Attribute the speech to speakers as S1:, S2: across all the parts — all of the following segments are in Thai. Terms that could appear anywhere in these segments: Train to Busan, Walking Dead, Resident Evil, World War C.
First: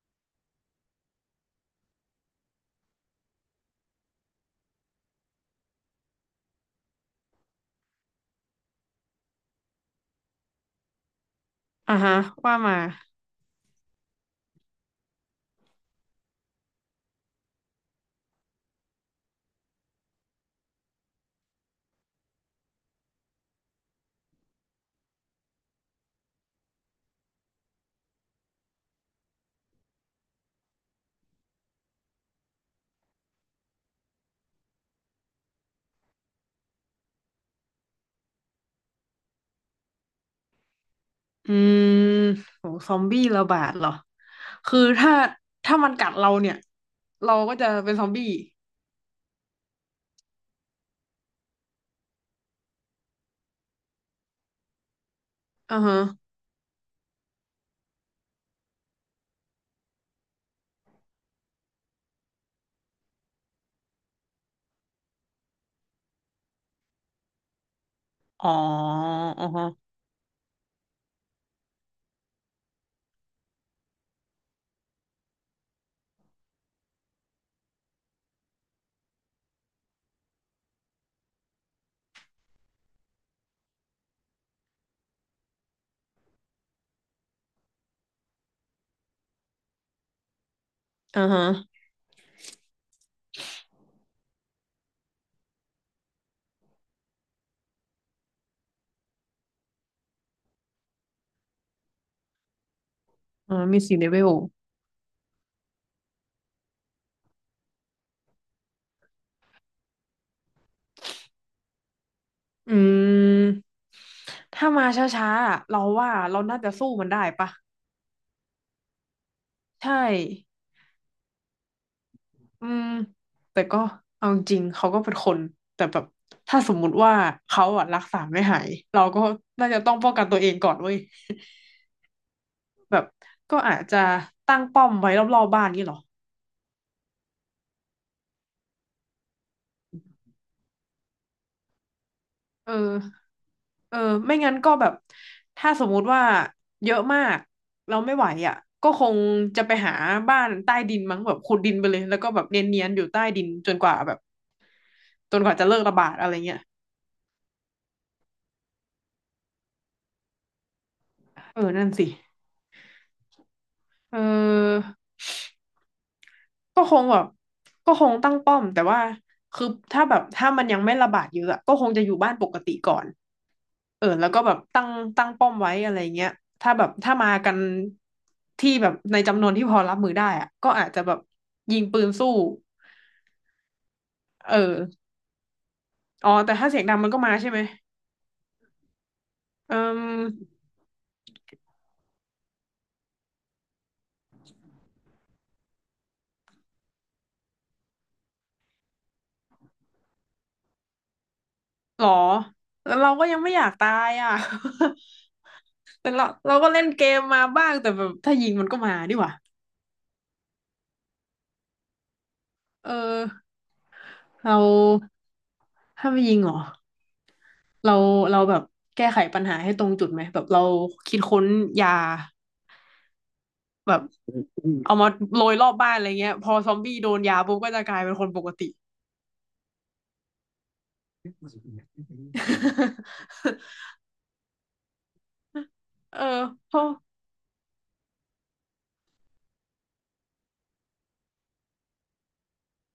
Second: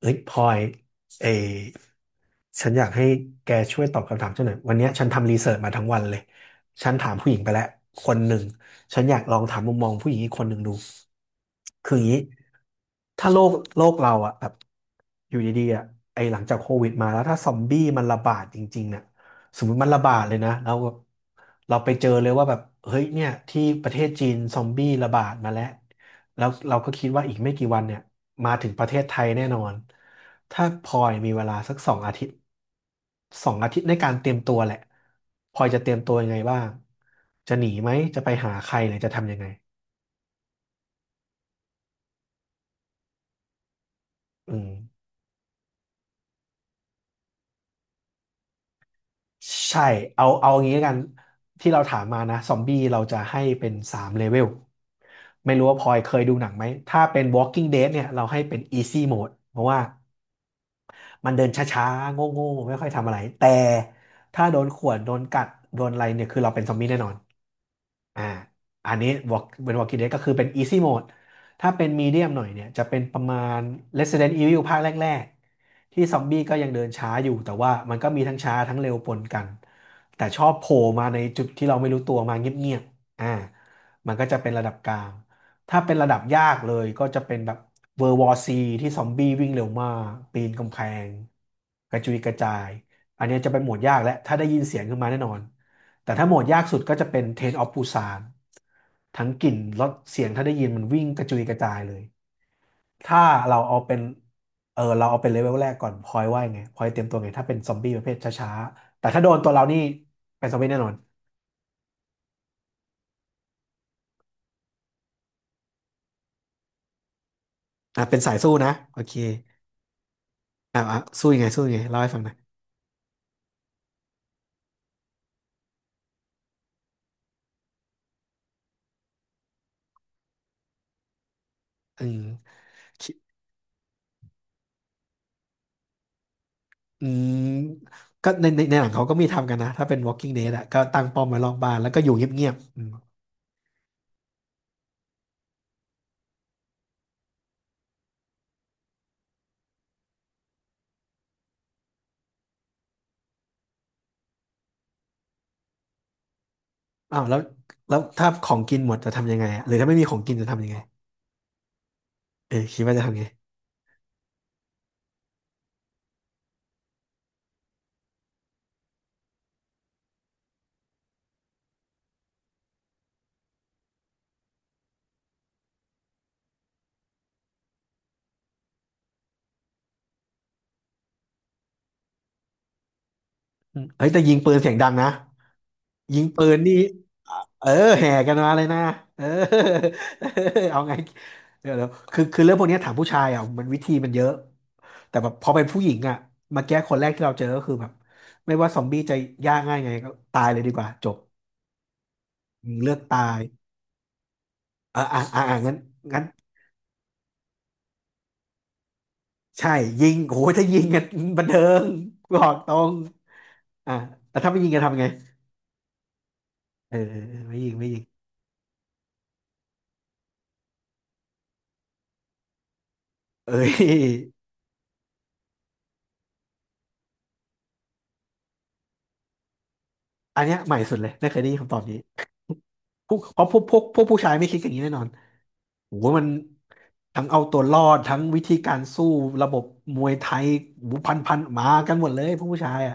S1: เฮ้ยพลอยเอยฉันอยากให้แกช่วยตอบคำถามฉันหน่อยวันเนี้ยฉันทำรีเสิร์ชมาทั้งวันเลยฉันถามผู้หญิงไปแล้วคนหนึ่งฉันอยากลองถามมุมมองผู้หญิงอีกคนหนึ่งดูคือ
S2: อ่า
S1: อย่าง
S2: ฮะ
S1: นี้
S2: ว่ามา
S1: ถ้าโลกเราอะแบบอยู่ดีๆอะไอหลังจากโควิดมาแล้วถ้าซอมบี้มันระบาดจริงๆเนี่ยสมมติมันระบาดเลยนะแล้วเราไปเจอเลยว่าแบบเฮ้ยเนี่ยที่ประเทศจีนซอมบี้ระบาดมาแล้วแล้วเราก็คิดว่าอีกไม่กี่วันเนี่ยมาถึงประเทศไทยแน่นอนถ้าพลอยมีเวลาสักสองอาทิตย์สองอาทิตย์ในการเตรียมตัวแหละพลอยจะเตรียมตัวยังไงบ้างจะหนีไหมจะไปหาใครหรือจะทำยังไง
S2: อืมโหซอมบี้ระบาดเหรอ
S1: อืม
S2: คือถ้ามันกัดเราเนี่ยเราก็จะเป็นซอมบี้
S1: ใช่เอาอย่างนี้แล้วกันที่เราถามมานะซอมบี้เราจะให้เป็นสามเลเวลไม่รู้ว่า
S2: อ่า
S1: พลอ
S2: ฮะ
S1: ยเคยดูหนังไหมถ้าเป็น Walking Dead เนี่ยเราให้เป็น Easy Mode เพราะว่า มันเดินช้าๆโง่ๆไม่ค่อยทำอะไร แต่ถ้าโดนข่วนโดนกัด โดนอะไรเนี่ย คือเราเป็นซอมบี้แน่นอนอ่า
S2: อ๋อ
S1: อันนี้บอก
S2: อ่าฮะ
S1: เป็น Walking Dead ก็คือเป็น Easy Mode ถ้าเป็น Medium หน่อยเนี่ย จะเป็นประมาณ Resident Evil ภาคแรกๆ ที่ซอมบี้ก็ยังเดินช้าอยู่ แต่ว่ามันก็มีทั้งช้าทั้งเร็วปนกัน แต่ชอบโผล่มาในจุดที่เราไม่รู้ตัวมาเงียบๆอ่ามันก็จะเป็นระดับกลาง ถ้าเป็นระดับยากเลยก็จะเป็นแบบเวอร์วอซีที่ซอมบี้วิ่งเร็วมากปีนกำแพง
S2: อ่าฮะ
S1: กระจุยกระจายอันเนี้ยจะเป็นโหมดยากและถ้าได้ยินเสียงขึ้นมาแน่นอนแต่ถ้าโหมดยากสุดก็จะเป็นเทรนออฟปูซานทั้งกลิ่นรสเสียงถ้าได้ยินมันวิ่งกระจุยกระจายเลยถ้า
S2: อ่า
S1: เราเอา
S2: มี
S1: เป็
S2: สี่
S1: น
S2: เลเวล
S1: เออเราเอาเป็นเลเวลแรกก่อนพลอยว่ายังไงพลอยเตรียมตัวไงถ้าเป็นซอมบี้ประเภทช้าๆแต่ถ้าโดนตัวเรานี่เป็นซอมบี้แน่นอน
S2: อืมถ้ามาช้าๆอะเราว่าเราน่าจะสู้มันได้ปะ
S1: อ่ะเป็นสายสู้นะโอเค
S2: ใช่
S1: อ่ะสู้ยังไงสู้ยังไงเล่าให้ฟังหน่อย
S2: อืมแต่ก็เอาจริงๆเขาก็เป็นคนแต่แบบถ้าสมมุติว่าเขาอะรักษาไม่หายเราก็น่าจะต้องป้องกันตัวเองก่อนเว้ย
S1: อืม
S2: แบบก็อาจจะตั้งป้อมไว้รอบๆบ้านนี่หรอ
S1: อืมก็ในหนังเขาก็มีทำกันนะถ้าเป็น Walking Dead อะก็ตั้งป้อมไว้รอบบ้านแล้วก็อยู่เงียบ
S2: เอ
S1: ๆอืม
S2: อเออไม่งั้นก็แบบถ้าสมมุติว่าเยอะมากเราไม่ไหวอ่ะก็คงจะไปหาบ้านใต้ดินมั้งแบบขุดดินไปเลยแล้วก็แบบเนียนๆอยู่ใต้ดินจนกว่าแบบจนกว่าจะเลิกระบาดอะไรเงี้ย
S1: อ้าวแล้วถ้าของกินหมดจะทำยังไงอะหรือถ้าไม่มีของกินจะทำยังไง
S2: เออนั่นสิ
S1: เออคิดว่าจะทำไง
S2: เออก็คงแบบก็คงตั้งป้อมแต่ว่าคือถ้าแบบถ้ามันยังไม่ระบาดเยอะอะก็คงจะอยู่บ้านปกติก่อน เออแล้วก็แบบตั้งป้อมไว้อะไรเงี้ยถ้าแบบถ้ามากันที่แบบในจำนวนที่พอรับมือได้อะก็อาจจะแบบยิงปืนสู้
S1: อืมเฮ้ยแต่ยิงปื
S2: เอ
S1: น
S2: อ
S1: เสียงดังนะยิง
S2: อ๋อ
S1: ปื
S2: แต่
S1: น
S2: ถ้า
S1: นี่
S2: เสียงดังมันก็มาใช่ไหม
S1: เออแห่กันมาเลยนะเออ
S2: เออ
S1: เอาไงเดี๋ยวคือเรื่องพวกนี้ถามผู้ชายอ่ะมันวิธีมันเยอะแต่แบบพอเป็นผู้หญิงอ่ะมาแก้คนแรกที่เราเจอก็คือแบบไม่ว่าซอมบี้จะยากง่ายไงก็ตายเลยดีกว่าจบ
S2: หรอ
S1: เลื
S2: แล้
S1: อ
S2: ว
S1: ก
S2: เราก็
S1: ตา
S2: ยั
S1: ย
S2: งไม่อยากตายอ่ะ
S1: อ่างั้น
S2: แต่
S1: งั้น
S2: เราก็เล่นเกมมาบ้างแต่แบบถ้ายิงมันก็มาดีกว่า
S1: ใช่ยิงโอ้ยถ้ายิงกันบันเทิงบอกตร
S2: เอ
S1: ง
S2: อ
S1: อ่าแล้วถ้าไม่
S2: เรา
S1: ยิงกันทำไง
S2: ถ้าไม่ยิงเหรอ
S1: เออไม่ยิงไม่
S2: เรา
S1: ยิง
S2: เราแบบแก้ไขปัญหาให้ตรงจุดไหมแบบเราคิดค้นยา
S1: เอ้
S2: แบบ
S1: ย
S2: เอามาโรยรอบบ้านอะไรเงี้ยพอซอมบี้โดนยาปุ๊บก็จะกลายเป็นคนปกติ
S1: อันเนี้ยใหม่สุดเลยไม่เคยได้ยินคำตอบนี้พวกเพราะพวกพวก พวกผู้ชายไม่คิดอย่างนี้แน่นอนโอ้โห
S2: เอ
S1: มั
S2: อ
S1: น
S2: เพราะ
S1: ทั้งเอาตัวรอดทั้งวิธีการสู้ระบบมวยไทยโอ้โหพันมากันหมดเลยพวกผู้ชายอ่ะ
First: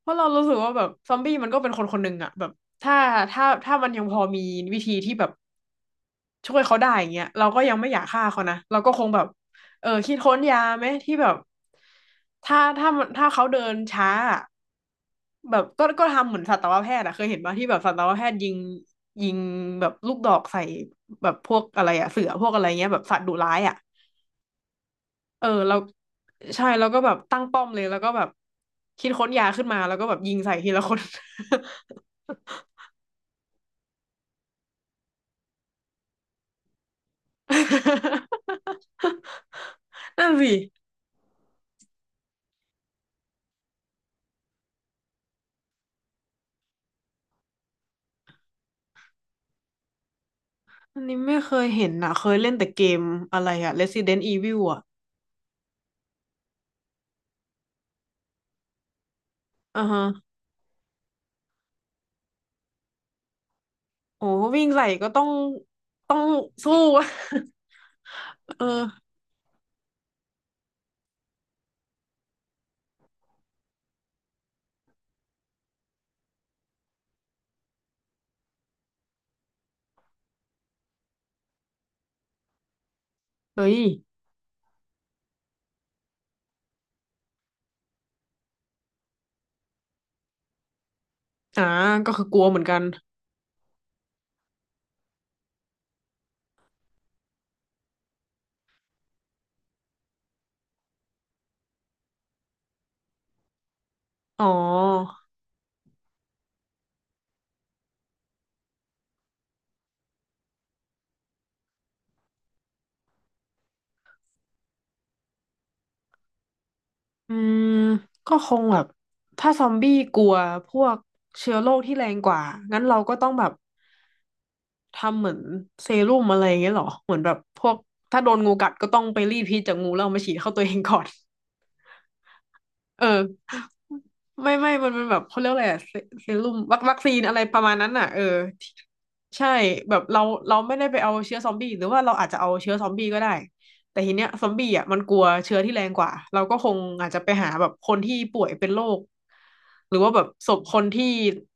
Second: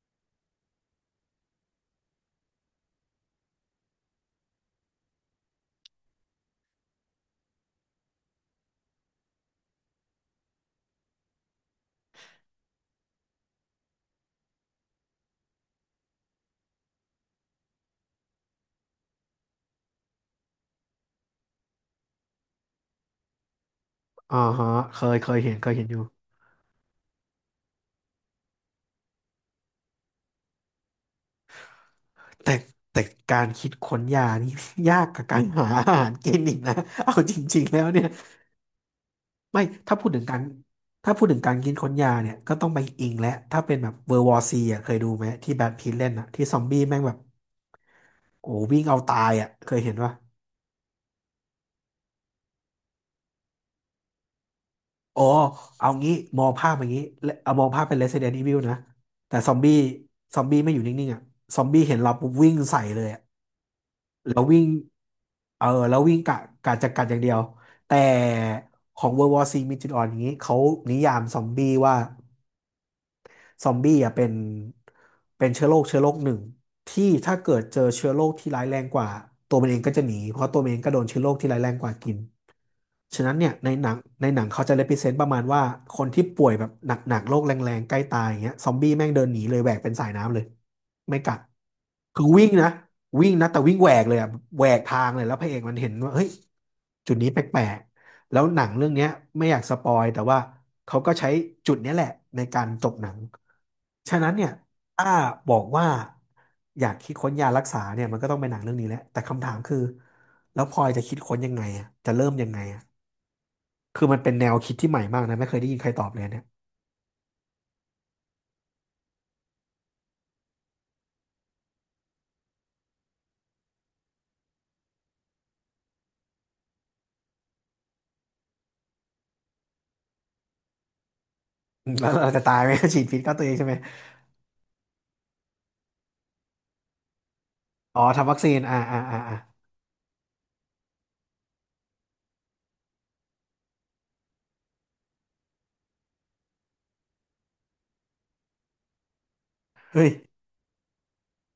S2: เพราะเรารู้สึกว่าแบบซอมบี้มันก็เป็นคนคนหนึ่งอะแบบถ้าถ้ามันยังพอมีวิธีที่แบบช่วยเขาได้อย่างเงี้ยเราก็ยังไม่อยากฆ่าเขานะเราก็คงแบบเออคิดค้นยาไหมที่แบบถ้าเขาเดินช้าอะแบบก็ทำเหมือนสัตวแพทย์อะเคยเห็นป่ะที่แบบสัตวแพทย์ยิงแบบลูกดอกใส่แบบพวกอะไรอะเสือพวกอะไรเงี้ยแบบสัตว์ดุร้ายอะ
S1: อ่าฮะเคย
S2: เออ
S1: เห็นเคย
S2: เรา
S1: เห็นอยู่
S2: ใช่แล้วก็แบบตั้งป้อมเลยแล้วก็แบบคิดค้นยาขึ้นมาแล้วก็แบบยิงใส่ทีละคน
S1: แต่แต่การคิดค้นยานี่ ยากกับการหาอาหารกินอีกนะเอาจริงๆแล้วเนี่ย ไม่ถ้าพูดถึง
S2: นั่น
S1: การ
S2: สิ
S1: ถ้าพูดถึงการกินค้นยาเนี่ยก็ต้องไปอิงและถ้าเป็นแบบเวอร์วอร์ซีอ่ะเคยดูไหมที่แบทพีทเล่นอ่ะที่ซอมบี้แม่งแบบโอ้วิ่งเอาตายอ่ะเคยเห็นปะ
S2: อันนี้ไม่เคยเห็นนะเคยเล่นแต่เกมอะไรอะ Resident Evil อะ
S1: อ๋อเอางี้มองภาพอย่างนี้และเอามองภาพเป็น Resident Evil นะแต่ซอมบี้
S2: อ่าฮะ
S1: ไม่อยู่นิ่งๆอ่ะซอมบี้เห็นเราปุ๊บวิ่งใส่เลยอ่ะ
S2: โอ้
S1: แล้ววิ่
S2: วิ่
S1: ง
S2: งใส่ก็ต้อง
S1: เออแล้ววิ่
S2: ต้อ
S1: ง
S2: ง
S1: กะ
S2: สู้
S1: จะกัดอย่างเดียว แต่ข
S2: เออ
S1: อง World War C มีจุดอ่อนอย่างนี้เขานิยามซอมบี้ว่า ซอมบี้อ่ะเป็นเชื้อโรคเชื้อโรคหนึ่งที่ถ้าเกิดเจอเชื้อโรคที่ร้ายแรงกว่าตัวมันเองก็จะหนีเพราะตัวมันเองก็โดนเชื้อโรคที่ร้ายแรงกว่ากินฉะนั้นเนี่ย
S2: เฮ้
S1: ใน
S2: ย
S1: หนังในหนังเขาจะ represent ประมาณว่าคนที่ป่วยแบบหนักๆโรคแรงๆใกล้ตายอย่างเงี้ยซอมบี้แม่งเดินหนีเลยแหวกเป็นสายน้ำเลยไม่กัด
S2: อ่าก็
S1: คื
S2: คื
S1: อ
S2: อกลั
S1: วิ่
S2: ว
S1: ง
S2: เหมือน
S1: นะ
S2: กัน
S1: วิ่งนะแต่วิ่งแหวกเลยอะแหวกทางเลยแล้วพระเอกมันเห็นว่าเฮ้ยจุดนี้แปลก แล้วหนังเรื่องเนี้ยไม่อยากสปอยแต่ว่าเขาก็ใช้จุดเนี้ยแหละในการจบหนังฉะนั้น
S2: อ๋
S1: เนี่ยถ้า
S2: อ
S1: บอกว่าอยากคิดค้นยารักษาเนี่ยมันก็ต้องเป็นหนังเรื่องนี้แหละแต่คำถามคือแล้วพลอยจะคิดค้นยังไงอะจะเริ่มยังไงอะคือมันเป็นแนวคิดที่ใหม่มากนะไม่เคยได้ยินใครตอบเลยเนี่ย
S2: อืมก็คงแบบถ้าซอมบี้กลัวพวกเชื้อโรคที่แรงกว่างั้นเราก็ต้องแบบ ทำเหมือนเซรุ่มอะไรอย่างเงี้ยเหรอเหมือนแบบพวกถ้าโดนงูกัดก็ต้องไปรีดพิษจากงูแล้วเอามาฉีดเข้าตัวเองก่อน
S1: อืมแล้วเราจะตายไหม ฉี
S2: เอ
S1: ดพิษเข้าตัวเอง
S2: อ
S1: ใช่ไหม
S2: ไม่มันแบบเขาเรียกอะไรอะเซรุ่มวัคซีนอะไรประมาณนั้น
S1: อ๋อ
S2: น่ะเออ
S1: ทำวัคซีน
S2: ใช่แบบเราไม่ได้ไปเอาเชื้อซอมบี้หรือว่าเราอาจจะเอาเชื้อซอมบี้ก็ได้แต่ทีเนี้ยซอมบี้อ่ะมันกลัวเชื้อที่แรงกว่าเราก็คงอาจจะไปหาแบบคนที่ป่วยเป็นโรคหรือ
S1: เฮ้ย
S2: ว่าแบบศพคนที่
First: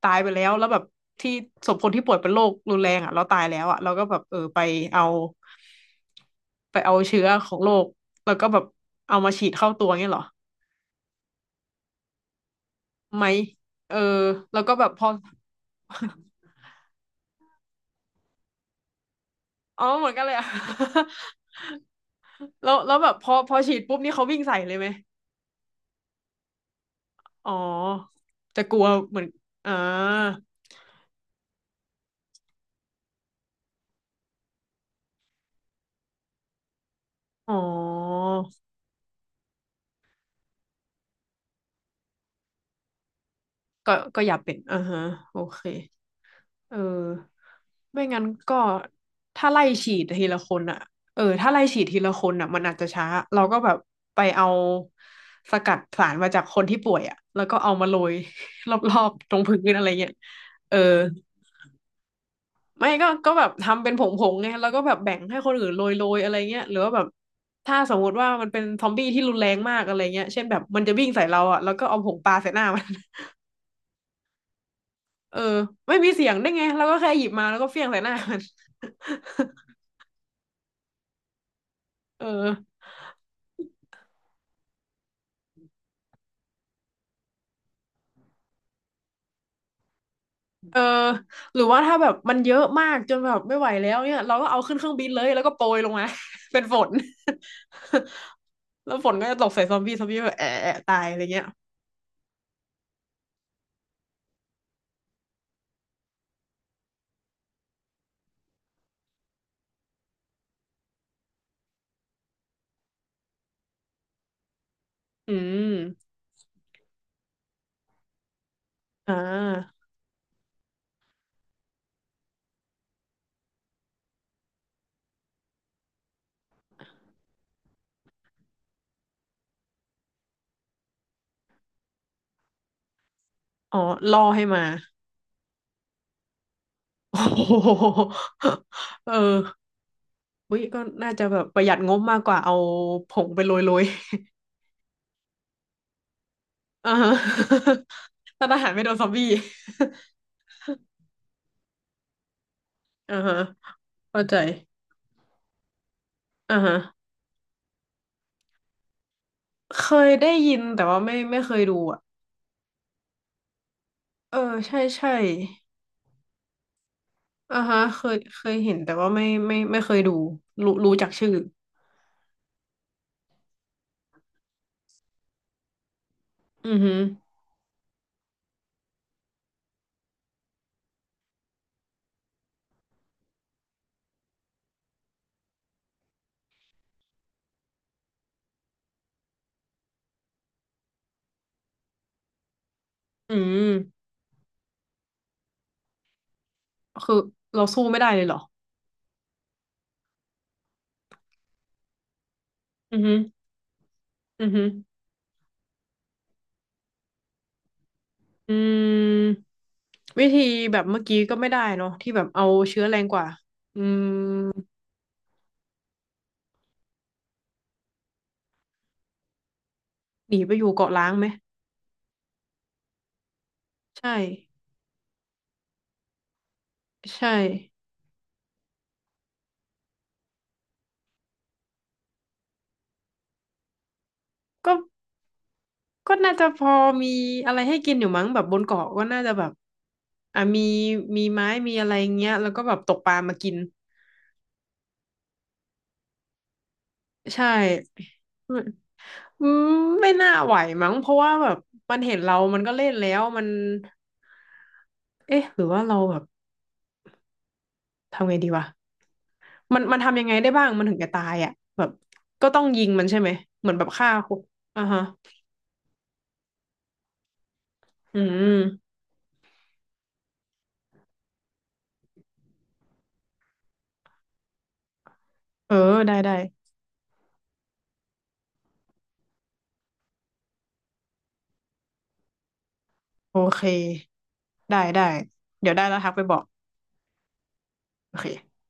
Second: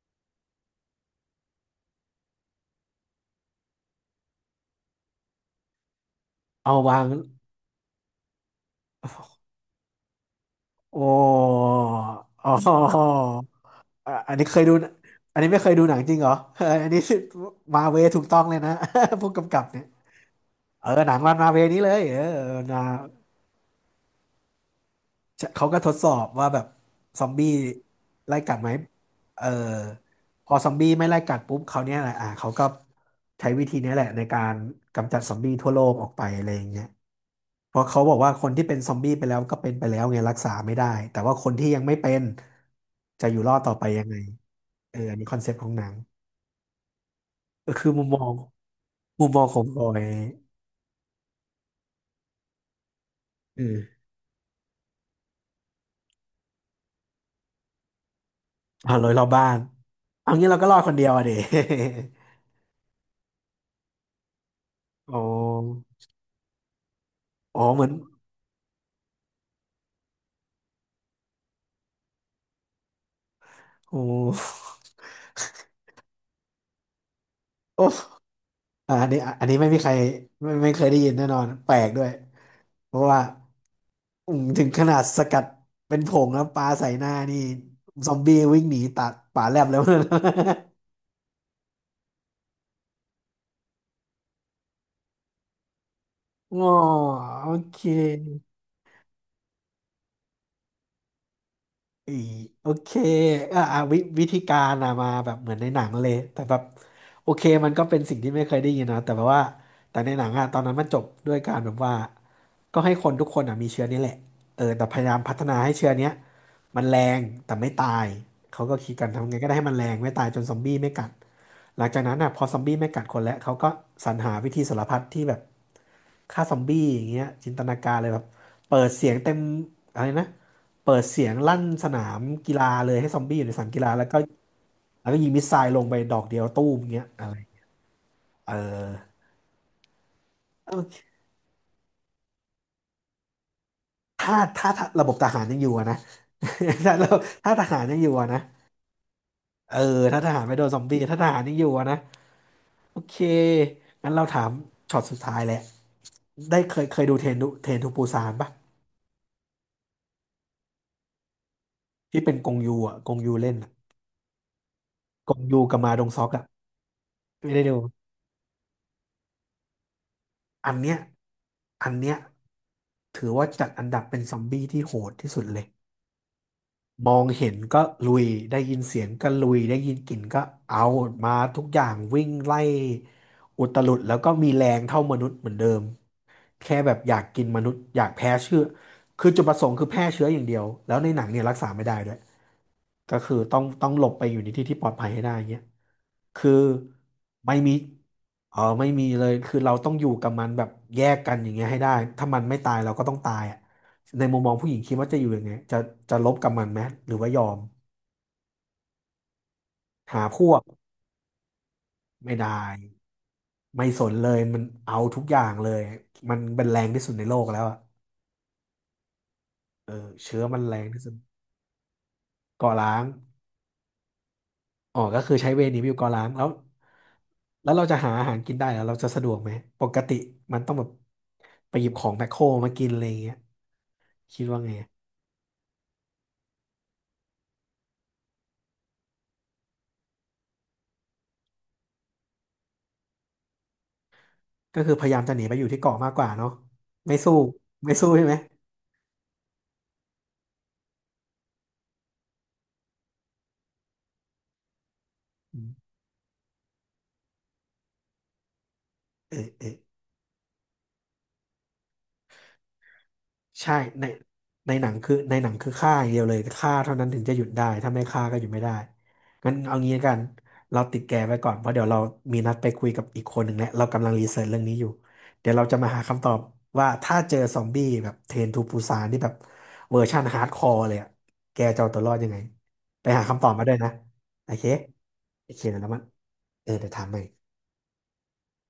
S2: ตายไปแล้วแล้วแบบที่ศพคนที่ป่วยเป็นโรครุนแรงอ่ะเราตายแล้วอ่ะเราก็แบบเออไปเอา
S1: เอาวาง
S2: เชื้อของโรคแล้วก็แบบเอามาฉีดเข้าตัวเงี้ยเหรอ
S1: โอ้อ๋อ
S2: ไหมเออ
S1: อ่ะอันนี้เค
S2: แล้
S1: ย
S2: ว
S1: ดู
S2: ก็แบบพอ
S1: อันนี้ไม่เคยดูหนังจริงเหรอเออ อันนี้มาเวถูกต้องเลยนะ ผู้กำกับเนี่
S2: อ๋
S1: ย
S2: อเหมือนกันเลยอะ
S1: เออหนังรันมาเวนี้เลยเออ
S2: แล้ว
S1: นา
S2: แล้วแบบพอฉีดปุ๊บนี่เขาวิ่งใส่เลยไหม
S1: เขาก็ทดสอบว่าแบบซอมบี้
S2: อ๋อ
S1: ไล่กัด
S2: จะ
S1: ไหม
S2: กลัวเหมือน
S1: เออ
S2: อ่า
S1: พอซอมบี้ไม่ไล่กัดปุ๊บเขาวเนี่ยแหละอ่ะเขาก็ใช้วิธีนี้แหละในการกำจัดซอมบี้ทั่วโลกออกไปอะไรอย่างเงี้ย
S2: อ๋
S1: เพราะเขาบอก
S2: อ
S1: ว่าคนที่เป็นซอมบี้ไปแล้วก็เป็นไปแล้วไงรักษาไม่ได้แต่ว่าคนที่ยังไม่เป็นจะอยู่รอดต่อไป
S2: ก็
S1: ยังไง
S2: ก็อย่าเป็นอ่า
S1: เออ
S2: ฮะ
S1: อันนี้ค
S2: โอ
S1: อนเซ็ปต์
S2: เค
S1: ของหนัง
S2: เออ
S1: ก็คือมุ
S2: ไม่
S1: มม
S2: งั้
S1: อ
S2: น
S1: ง
S2: ก็ถ้า
S1: ขอ
S2: ไล่
S1: งบอ
S2: ฉี
S1: ย
S2: ดทีละคนอ่ะเออ ถ้าไล่ฉีดทีละคนอ่ะมันอาจจะช้า เราก็
S1: อื
S2: แบบ
S1: ม
S2: ไปเอาสกัดสารมาจากคนที่ป่วยอ่ะแล้วก็เอามาโรย ร
S1: ผ่าน
S2: อ
S1: ลอ
S2: บ
S1: ยรอบ
S2: ๆตรง
S1: บ้าน
S2: พื้นอะไรเงี้ย
S1: เอางี้เราก็ร
S2: เออ
S1: อดคนเดียวอะเด
S2: ไม่ก็แบบทำเป็นผงๆไงแล้วก็แบบ
S1: อ๋
S2: แบ่
S1: อ
S2: งให้คนอื่นโรยๆอะไรเงี้ยหรือว่าแบบ
S1: อ๋อ
S2: ถ้า
S1: เหมือน
S2: สมมติว่ามันเป็นซอมบี้ที่รุนแรงมากอะไรเงี้ยเช่นแบบมันจะวิ่งใส่เราอ่ะแล้วก็เอาผงปลาใส่หน้ามัน
S1: โอ้
S2: เออไม่มีเสียงได้ไงแล้วก็แค่หยิบมาแล้วก็
S1: โอ้
S2: เฟี้ยงใส่หน้ามัน
S1: อ่ะอันนี้ไม่ มีใคร ไม่เคยได้ยินแน่นอน แปลกด้วย
S2: เออ
S1: เพราะว่าอืมถึงขนาดสกัดเป็นผงแล้วปลาใส่หน้านี่ ซอมบี้วิ่งหนีตัดป่าแลบแล้วนะ
S2: เออหรือว่าถ้าแบบมันเยอะมากจนแบบไม่ไหวแล้วเนี่ยเราก็เอาขึ้นเครื่องบินเลยแล้วก็โปรยลงมา
S1: อ๋อ
S2: เป็นฝน
S1: โอเค
S2: แล้วฝนก็จะตกใส่ซอมบี้ซอมบี้แบบแอะแอะตายอะไรเงี้ย
S1: อีโอเคอ่ะอ่ะวิธีการอะมาแบบเหมือนในหนังเลยแต่แบบโอเคมันก็เป็นสิ่งที่ไม่เคยได้ยินนะแต่แบบว่าแต่ในหนังอะตอนนั้นมันจบด้วยการแบบว่าก็ให้คนทุกคนอะมีเชื้อนี้แหละเออแต่พยายามพั
S2: อื
S1: ฒนาให้เชื้อเนี้ย
S2: ม
S1: มันแรงแต่ไม่ตายเขาก็คิดกัน
S2: อ่
S1: ทำไงก็ได้ให้มัน
S2: า
S1: แรงไม่ตายจนซอมบี้ไม่กัด หลังจากนั้นอ่ะพอซอมบี้ไม่กัดคนแล้วเขาก็สรรหาวิธีสารพัดที่แบบฆ่าซอมบี้อย่างเงี้ยจินตนาการเลยแบบเปิดเสียงเต็มอะไรนะเปิดเสียงลั่นสนามกีฬาเลยให้ซอมบี้อยู่ในสนาม
S2: อ๋อ
S1: กีฬาแล้วก็
S2: ล่อให้มา
S1: ยิงมิสไซล์ลงไปดอกเดียวตู้มอย่างเงี้ย
S2: โอ้
S1: อะไร
S2: โห
S1: เออ
S2: เออวิ
S1: โอ
S2: ก็น่า
S1: เค
S2: จะแบบประหยัดงบมากกว่าเอาผงไปโรย
S1: ถ้าระบบทหารยังอยู่อะนะ
S2: อ่า
S1: ถ้าเรา
S2: ฮะ
S1: ถ้าทหารยังอยู่อะ นะ
S2: ถ้าทหารไม่โดนซอมบี้
S1: เออถ้าทหารไม่โดนซอมบี้ถ้าทหารยังอยู่อะนะโอ เค
S2: อ่าฮะ
S1: งั้น
S2: เข้า
S1: เรา
S2: ใจ
S1: ถามช็อตสุดท้ายแหละ
S2: อ่า
S1: ได้
S2: ฮะ
S1: เคยดูเทรนทูปูซานปะ
S2: เคยได้ยินแต่ว่าไม่เคยดูอ่ะ
S1: ที่เป็นกงยูอ่ะกงยูเล่นอะ
S2: เออใช่ใช่
S1: กงยูกับมาดงซอกอ่ะไม่
S2: อ่า
S1: ได้ดู
S2: ฮะเคยเห็นแต่ว่าไม่เคยดู
S1: อั
S2: รู้
S1: นเนี้
S2: รู้
S1: ย
S2: จักชื่อ
S1: อันเนี้ยถือว่าจัดอันดับเป็นซอมบี้ที่โหดที่สุดเลย
S2: อือฮึ
S1: มองเห็นก็ลุยได้ยินเสียงก็ลุยได้ยินกลิ่นก็เอามาทุกอย่างวิ่งไล่อุตลุดแล้วก็มีแรงเท่ามนุษย์เหมือนเดิมแค่แบบอยากกินมนุษย์อยากแพ้เชื้อคือจุดประสงค์คือแพร่เชื้ออย่างเดียวแล้วในหนังเนี่ยรักษาไม่ได้ด้วย ก็
S2: อื
S1: คือต้องห
S2: ม
S1: ลบไปอยู่ในที่ที่ปลอดภัยให้ได้เงี้ยคือ
S2: คือ
S1: ไม่
S2: เรา
S1: มี
S2: สู้ไม่ได้เลยเหรอ
S1: เออไม่มีเลยคือเราต้องอยู่กับมันแบบแยกกันอย่างเงี้ยให้ได้ ถ้ามันไม่ตายเรา
S2: อือ
S1: ก็
S2: ฮึ
S1: ต้องตายอ่ะในมุม
S2: อื
S1: ม
S2: อ
S1: อง
S2: ฮึ
S1: ผู้หญิงคิดว่าจะอยู่ยังไงจะลบกับมันไหมหรือว่ายอม
S2: อืม
S1: หา
S2: วิ
S1: พ
S2: ธี
S1: วก
S2: แบบเมื่อกี้ก็ไม่ได้เนาะที่แบบ
S1: ไม่
S2: เอา
S1: ได้
S2: เชื้อแรงกว่าอื
S1: ไม่ส
S2: ม
S1: นเลยมันเอาทุกอย่างเลยมันเป็นแรงที่สุดในโลกแล้วอ่ะเออ
S2: ห
S1: เชื้
S2: นี
S1: อ
S2: ไป
S1: มั
S2: อ
S1: น
S2: ยู่
S1: แรง
S2: เกาะ
S1: ที่
S2: ล้า
S1: สุ
S2: ง
S1: ด
S2: ไหม
S1: ก่อร้าง
S2: ใช่
S1: อ๋อ ก็คือใช้เวย์หนีไปอยู่เกาะล้างแล้ว
S2: ใช่
S1: แล้วเราจะหาอาหารกินได้แล้วเราจะสะดวกไหม ปกติมันต้องแบบไปหยิบของแมคโครมากินอะไรอย่างเงี้ยคิดว่าไง
S2: ก็ก็น่าจะพอมีอะไรให้กินอยู่มั้งแบบบนเกาะก็น่าจะแบบอ่ะมีมีไม้อะไรเงี้ยแล้วก็แบบตกปลามากิน
S1: ก็คือพยายามจะหนีไปอยู่ที่เกาะมากกว่าเนาะไม่สู้
S2: ใช่
S1: ไม่สู้ใช่ไหม
S2: อืมไม่น่าไหวมั้งเพราะว่าแบบมันเห็นเรามันก็เล่นแล้วมันเอ๊ะห
S1: อื
S2: รือว่า
S1: ม
S2: เราแบบทำไงดีวะ
S1: เออเออ
S2: มันทำยังไงได้บ้างมันถึงจะตายอ่ะแบบก็ต้องยิงมันใช่ไหมเหมื
S1: ใช่
S2: อนแบบ
S1: ใน
S2: ฆ่าคน
S1: ใน
S2: อ่า
S1: หนัง
S2: ฮะ
S1: คือในหนังคือฆ่าอย่างเดียวเลยฆ่าเท่านั้นถึงจะหยุดได้ถ้าไม่
S2: อื
S1: ฆ่าก็หยุดไม่
S2: ม
S1: ได้งั้นเอางี้ละกันเราติดแกไว้ก่อนเพราะเดี๋ยวเรามีนัดไปคุยกับอีกคนหนึ่งแล้วเรากำลังรีเสิร์ชเรื่องนี้อยู่เดี๋ยวเรา
S2: เออ
S1: จะมาหา
S2: ได้
S1: คำตอ
S2: ได้
S1: บว่าถ้าเจอซอมบี้แบบเทรนทูปูซานที่แบบเวอร์ชั่นฮาร์ดคอร์เลยอะแกจะเอาตัวรอดยังไงไปหา
S2: โอ
S1: คำตอบ
S2: เค
S1: มาด้วยนะโอเค
S2: ได้
S1: โอเค
S2: เดี๋ยวได้
S1: แล้ว
S2: แล้
S1: มั
S2: ว
S1: น
S2: ทักไปบอก
S1: เออเดี๋ยวถามใหม่
S2: โอเค